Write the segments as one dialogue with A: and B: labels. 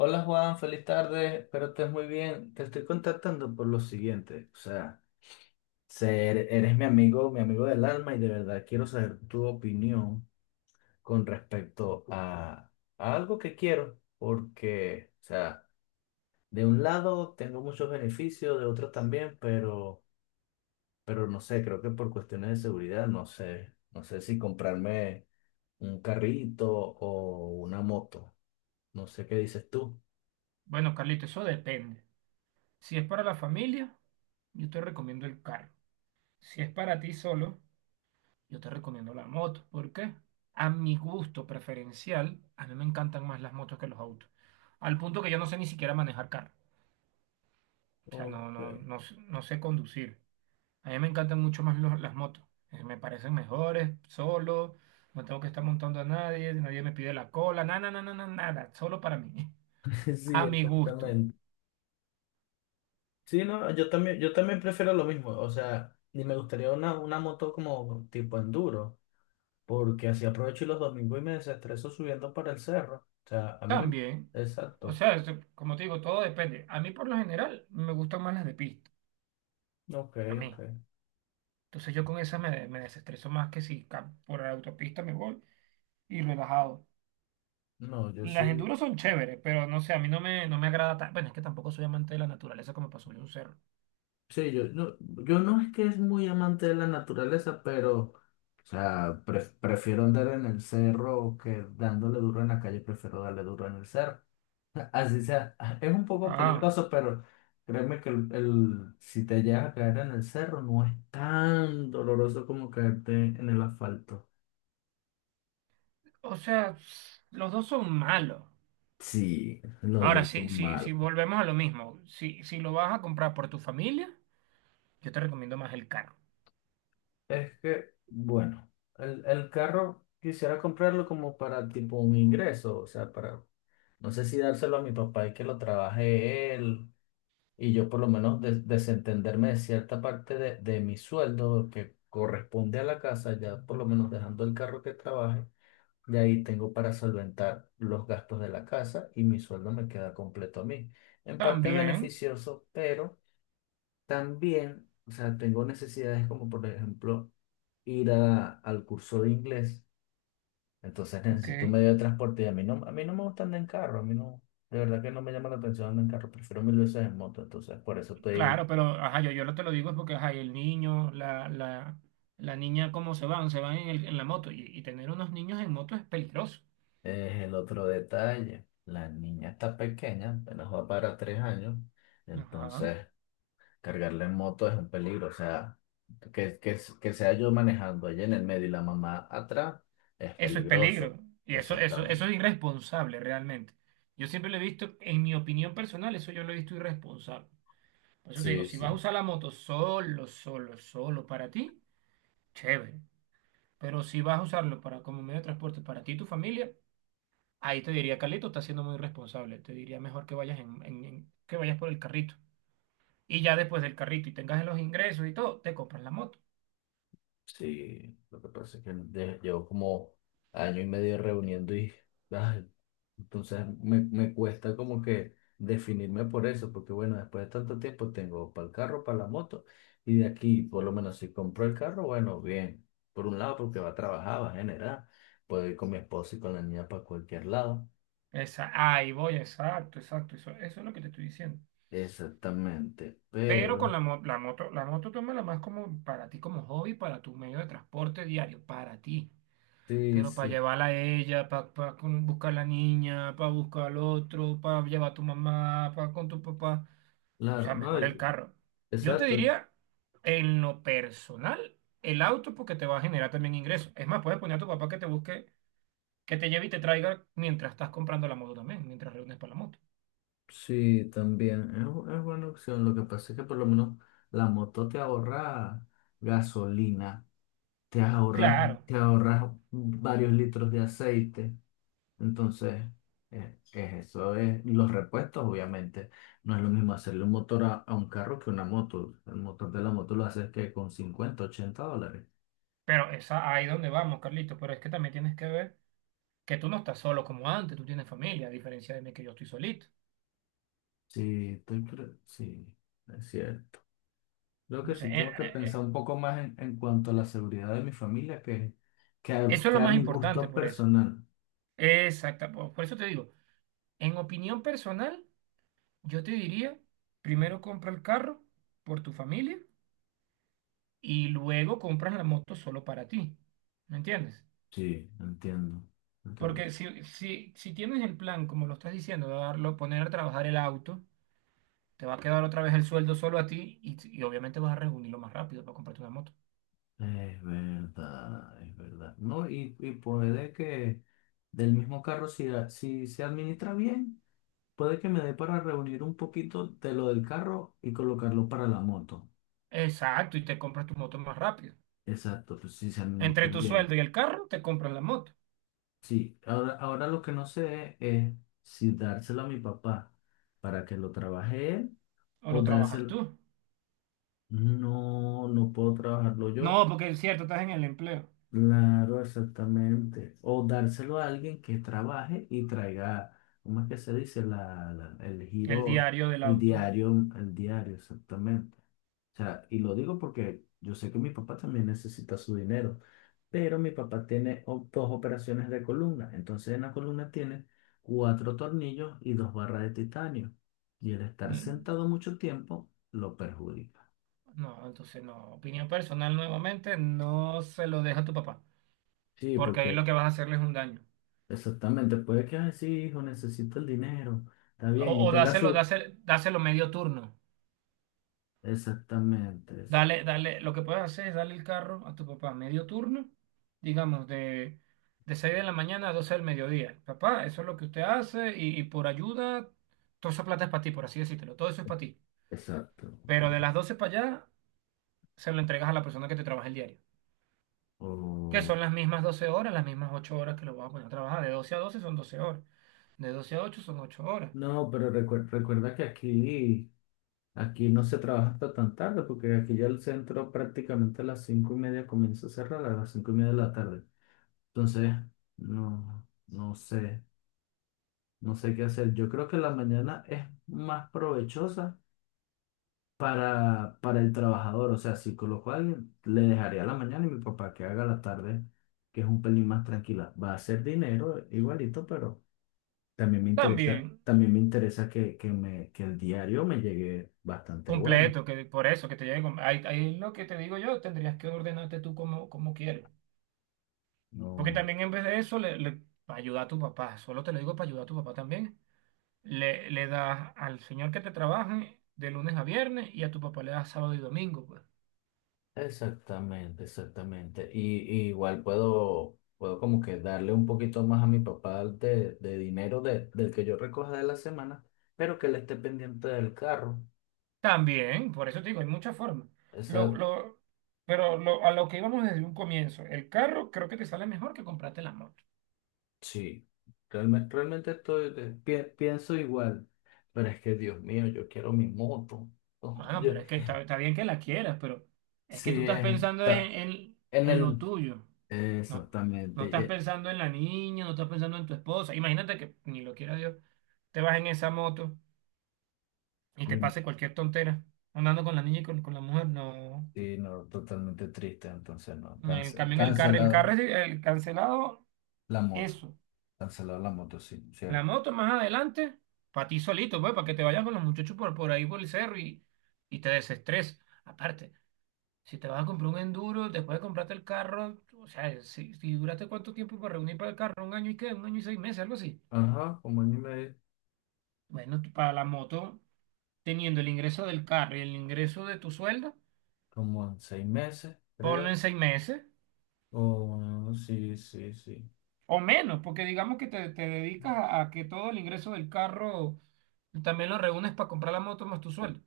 A: Hola Juan, feliz tarde, espero estés muy bien. Te estoy contactando por lo siguiente, o sea, eres mi amigo del alma y de verdad quiero saber tu opinión con respecto a algo que quiero, porque, o sea, de un lado tengo muchos beneficios, de otro también, pero no sé, creo que por cuestiones de seguridad, no sé, no sé si comprarme un carrito o una moto, no sé qué dices tú.
B: Bueno, Carlito, eso depende. Si es para la familia, yo te recomiendo el carro. Si es para ti solo, yo te recomiendo la moto. ¿Por qué? A mi gusto preferencial, a mí me encantan más las motos que los autos. Al punto que yo no sé ni siquiera manejar carro. O sea,
A: Ok,
B: no sé conducir. A mí me encantan mucho más las motos. Me parecen mejores, solo. No tengo que estar montando a nadie, nadie me pide la cola, nada, nada, nada, nada, solo para mí.
A: sí,
B: A mi gusto.
A: exactamente. Sí, no, yo también prefiero lo mismo. O sea, ni me gustaría una moto como tipo enduro, porque así aprovecho los domingos y me desestreso subiendo para el cerro. O sea, a mí me...
B: También, o
A: Exacto.
B: sea, como te digo, todo depende. A mí por lo general me gustan más las de pista,
A: Ok,
B: a
A: ok.
B: mí. Entonces yo con esas me desestreso más que si por la autopista me voy y relajado.
A: No, yo
B: Las
A: sí.
B: enduros son chéveres, pero no sé, a mí no me, no me agrada tanto. Bueno, es que tampoco soy amante de la naturaleza como para subir un cerro.
A: Sí, yo no es que es muy amante de la naturaleza, pero, o sea, prefiero andar en el cerro que dándole duro en la calle, prefiero darle duro en el cerro. Así sea, es un poco
B: Ah,
A: peligroso, pero créeme que si te llegas a caer en el cerro no es tan doloroso como caerte en el asfalto.
B: o sea, los dos son malos.
A: Sí, los
B: Ahora,
A: dos
B: sí,
A: son
B: sí, si
A: malos.
B: volvemos a lo mismo, si lo vas a comprar por tu familia, yo te recomiendo más el carro.
A: Es que, bueno, el carro quisiera comprarlo como para tipo un ingreso, o sea, para, no sé si dárselo a mi papá y que lo trabaje él, y yo por lo menos desentenderme de cierta parte de mi sueldo que corresponde a la casa, ya por lo menos dejando el carro que trabaje. De ahí tengo para solventar los gastos de la casa y mi sueldo me queda completo a mí. En parte
B: También,
A: beneficioso, pero también, o sea, tengo necesidades como por ejemplo ir al curso de inglés. Entonces
B: ok.
A: necesito un medio de transporte y a mí no me gusta andar en carro, a mí no, de verdad que no me llama la atención andar en carro, prefiero mil veces en moto. Entonces por eso estoy,
B: Claro, pero ajá, yo lo te lo digo es porque ajá, y el niño, la niña, ¿cómo se van? Se van en, en la moto. Y tener unos niños en moto es peligroso.
A: es el otro detalle. La niña está pequeña, apenas va para 3 años.
B: Ajá.
A: Entonces... Cargarla en moto es un peligro, o sea, que sea yo manejando allá en el medio y la mamá atrás es
B: Eso es
A: peligroso.
B: peligro. Y eso
A: Exactamente.
B: es irresponsable realmente. Yo siempre lo he visto, en mi opinión personal, eso yo lo he visto irresponsable. Por eso te digo,
A: Sí,
B: si vas a
A: sí.
B: usar la moto solo, solo, solo para ti, chévere. Pero si vas a usarlo para, como medio de transporte para ti y tu familia, ahí te diría, Carlito, estás siendo muy irresponsable. Te diría mejor que vayas que vayas por el carrito. Y ya después del carrito y tengas los ingresos y todo, te compras la moto.
A: Sí, lo que pasa es que llevo como 1 año y medio reuniendo y ay, entonces me cuesta como que definirme por eso, porque bueno, después de tanto tiempo tengo para el carro, para la moto y de aquí, por lo menos si compro el carro, bueno, bien, por un lado porque va a trabajar, va a generar, puedo ir con mi esposa y con la niña para cualquier lado,
B: Esa, ahí voy, exacto, exacto, eso es lo que te estoy diciendo.
A: exactamente,
B: Pero con
A: pero
B: la moto tómala más como para ti como hobby, para tu medio de transporte diario, para ti.
A: sí,
B: Pero para
A: sí,
B: llevarla a ella, para buscar a la niña, para buscar al otro, para llevar a tu mamá, para con tu papá. O
A: claro,
B: sea,
A: no,
B: mejor el carro. Yo te
A: exacto.
B: diría, en lo personal, el auto porque te va a generar también ingresos. Es más, puedes poner a tu papá que te busque, que te lleve y te traiga mientras estás comprando la moto también, mientras reúnes para la moto.
A: Sí, también. Es buena opción. Lo que pasa es que por lo menos la moto te ahorra gasolina, te ahorras,
B: Claro,
A: te ahorras varios litros de aceite. Entonces, eso es los repuestos, obviamente. No es lo mismo hacerle un motor a un carro que una moto. El motor de la moto lo haces que con $50 $80.
B: pero esa ahí donde vamos, Carlito, pero es que también tienes que ver que tú no estás solo como antes, tú tienes familia, a diferencia de mí que yo estoy solito.
A: Sí, sí, es cierto. Creo que
B: Entonces,
A: sí tengo que pensar un poco más en cuanto a la seguridad de mi familia que,
B: eso es
A: que
B: lo
A: a
B: más
A: mi
B: importante
A: gusto
B: por eso.
A: personal.
B: Exacto, por eso te digo, en opinión personal, yo te diría, primero compra el carro por tu familia y luego compras la moto solo para ti. ¿Me entiendes?
A: Sí, entiendo. Entiendo.
B: Porque si tienes el plan, como lo estás diciendo, de darlo, poner a trabajar el auto, te va a quedar otra vez el sueldo solo a ti y obviamente vas a reunirlo más rápido para comprarte una moto.
A: Es verdad, es verdad. No, y puede que del mismo carro, si se administra bien, puede que me dé para reunir un poquito de lo del carro y colocarlo para la moto.
B: Exacto, y te compras tu moto más rápido.
A: Exacto, pues si se
B: Entre
A: administra
B: tu
A: bien.
B: sueldo y el carro, te compras la moto
A: Sí, ahora lo que no sé es si dárselo a mi papá para que lo trabaje él
B: o
A: o
B: lo trabajas
A: dárselo.
B: tú.
A: No, no puedo trabajarlo yo.
B: No, porque es cierto, estás en el empleo,
A: Claro, exactamente. O dárselo a alguien que trabaje y traiga, ¿cómo es que se dice? El
B: el
A: giro,
B: diario del
A: el
B: auto.
A: diario, el diario, exactamente. O sea, y lo digo porque yo sé que mi papá también necesita su dinero, pero mi papá tiene dos operaciones de columna. Entonces en la columna tiene 4 tornillos y dos barras de titanio. Y el estar
B: Mm.
A: sentado mucho tiempo lo perjudica.
B: No, entonces no. Opinión personal nuevamente, no se lo deja a tu papá,
A: Sí,
B: porque ahí
A: porque...
B: lo que vas a hacerle es un daño.
A: Exactamente, puede que, ay, sí, hijo, necesito el dinero, está bien, y
B: O
A: tenga
B: dáselo,
A: su...
B: dáselo, dáselo medio turno.
A: Exactamente,
B: Dale, dale, lo que puedes hacer es darle el carro a tu papá medio turno, digamos, de 6 de la mañana a 12 del mediodía. Papá, eso es lo que usted hace y por ayuda, toda esa plata es para ti, por así decírtelo, todo eso es para ti.
A: exacto.
B: Pero
A: Ok.
B: de las 12 para allá, se lo entregas a la persona que te trabaja el diario, que
A: O-
B: son las mismas 12 horas, las mismas 8 horas que lo vas a poner a trabajar. De 12 a 12 son 12 horas, de 12 a ocho son 8 horas.
A: No, pero recuerda que aquí, no se trabaja hasta tan tarde, porque aquí ya el centro prácticamente a las 5 y media comienza a cerrar, a las 5:30 de la tarde. Entonces, no, no sé, no sé qué hacer. Yo creo que la mañana es más provechosa para el trabajador. O sea, si coloco a alguien, le dejaría la mañana y mi papá que haga la tarde, que es un pelín más tranquila. Va a ser dinero igualito, pero también me interesa,
B: También
A: que el diario me llegue bastante bueno.
B: completo, que por eso, que te lleguen, ahí, ahí es lo que te digo yo, tendrías que ordenarte tú como, como quieres. Porque
A: No.
B: también en vez de eso, para ayudar a tu papá, solo te lo digo para ayudar a tu papá también, le das al señor que te trabaje de lunes a viernes y a tu papá le das sábado y domingo, pues.
A: Exactamente, exactamente. Y igual puedo como que darle un poquito más a mi papá de dinero del que yo recoja de la semana, pero que él esté pendiente del carro.
B: También, por eso te digo, hay muchas formas. Lo,
A: Esa
B: lo, pero lo, a lo que íbamos desde un comienzo, el carro creo que te sale mejor que comprarte la moto.
A: Sí, realmente estoy, pienso igual, pero es que Dios mío, yo quiero mi moto. Oh,
B: Bueno, pero es que está bien que la quieras, pero es que tú
A: sí,
B: estás pensando
A: está en
B: en lo
A: el...
B: tuyo. No,
A: Exactamente.
B: no estás pensando en la niña, no estás pensando en tu esposa. Imagínate que, ni lo quiera Dios, te vas en esa moto y te
A: Y-
B: pase cualquier tontera andando con la niña y con la mujer. No.
A: sí, no, totalmente triste, entonces no,
B: En cambio, en el carro es el cancelado,
A: la moto,
B: eso.
A: cancelado la moto, sí,
B: La
A: cierto.
B: moto más adelante, para ti solito, pues, para que te vayas con los muchachos por ahí por el cerro y te desestreses. Aparte. Si te vas a comprar un enduro, después de comprarte el carro, o sea, si duraste cuánto tiempo para reunir para el carro, un año y qué, un año y seis meses, algo así.
A: Ajá, como en,
B: Bueno, tú para la moto, teniendo el ingreso del carro y el ingreso de tu sueldo,
A: como en 6 meses,
B: ponlo
A: creo.
B: en seis meses
A: O sí, sí, sí.
B: o menos, porque digamos que te dedicas a que todo el ingreso del carro también lo reúnes para comprar la moto más tu sueldo.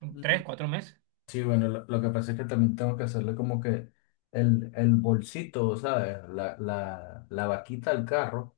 B: En tres, cuatro meses.
A: Sí, bueno, lo que pasa es que también tengo que hacerle como que el bolsito, ¿sabes? La vaquita al carro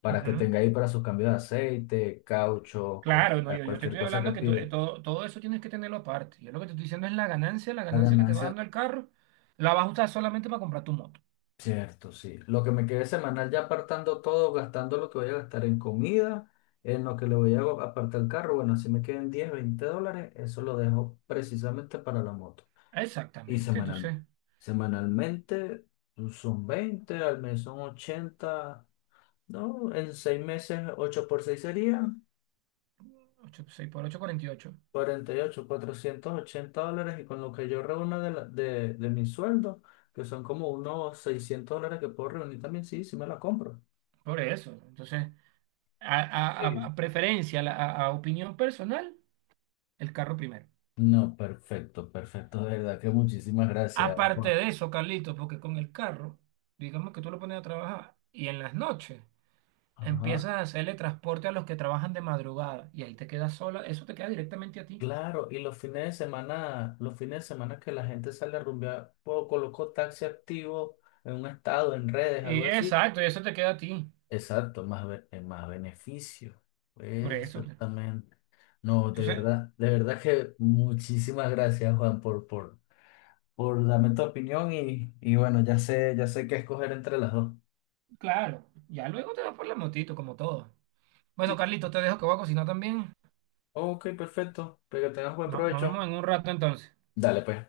A: para
B: Ujú.
A: que tenga ahí para su cambio de aceite, caucho,
B: Claro, no,
A: correa,
B: yo te
A: cualquier
B: estoy
A: cosa que
B: hablando que
A: pide.
B: todo, todo eso tienes que tenerlo aparte. Yo lo que te estoy diciendo es la
A: La
B: ganancia que te va
A: ganancia,
B: dando el carro, la vas a usar solamente para comprar tu moto.
A: cierto, sí. Lo que me quede semanal ya apartando todo, gastando lo que voy a gastar en comida, en lo que le voy a apartar el carro, bueno, si me quedan $10 $20, eso lo dejo precisamente para la moto. Y
B: Exactamente,
A: semanal,
B: entonces,
A: semanalmente pues, son 20 al mes son 80, ¿no? En 6 meses, 8 por 6 serían
B: ocho seis por ocho cuarenta y ocho.
A: 48, $480. Y con lo que yo reúno de mi sueldo, que son como unos $600 que puedo reunir también, sí, sí me la compro.
B: Por eso, entonces,
A: Sí.
B: a preferencia, a opinión personal, el carro primero.
A: No, perfecto, perfecto, de verdad que muchísimas gracias,
B: Aparte
A: Juan.
B: de eso, Carlitos, porque con el carro, digamos que tú lo pones a trabajar y en las noches empiezas
A: Ajá.
B: a hacerle transporte a los que trabajan de madrugada y ahí te quedas sola, eso te queda directamente a ti.
A: Claro, y los fines de semana, los fines de semana que la gente sale a rumbear, o colocó taxi activo en un estado, en redes, algo así.
B: Exacto, y eso te queda a ti.
A: Exacto, más beneficio.
B: Por eso.
A: Exactamente. No,
B: Entonces,
A: de verdad que muchísimas gracias, Juan, por darme tu opinión y bueno, ya sé qué escoger entre las dos.
B: claro, ya luego te vas por la motito, como todo. Bueno,
A: Sí.
B: Carlito, te dejo que voy a cocinar también.
A: Ok, perfecto. Pero que tengas buen
B: No, nos
A: provecho.
B: vemos en un rato entonces.
A: Dale, pues.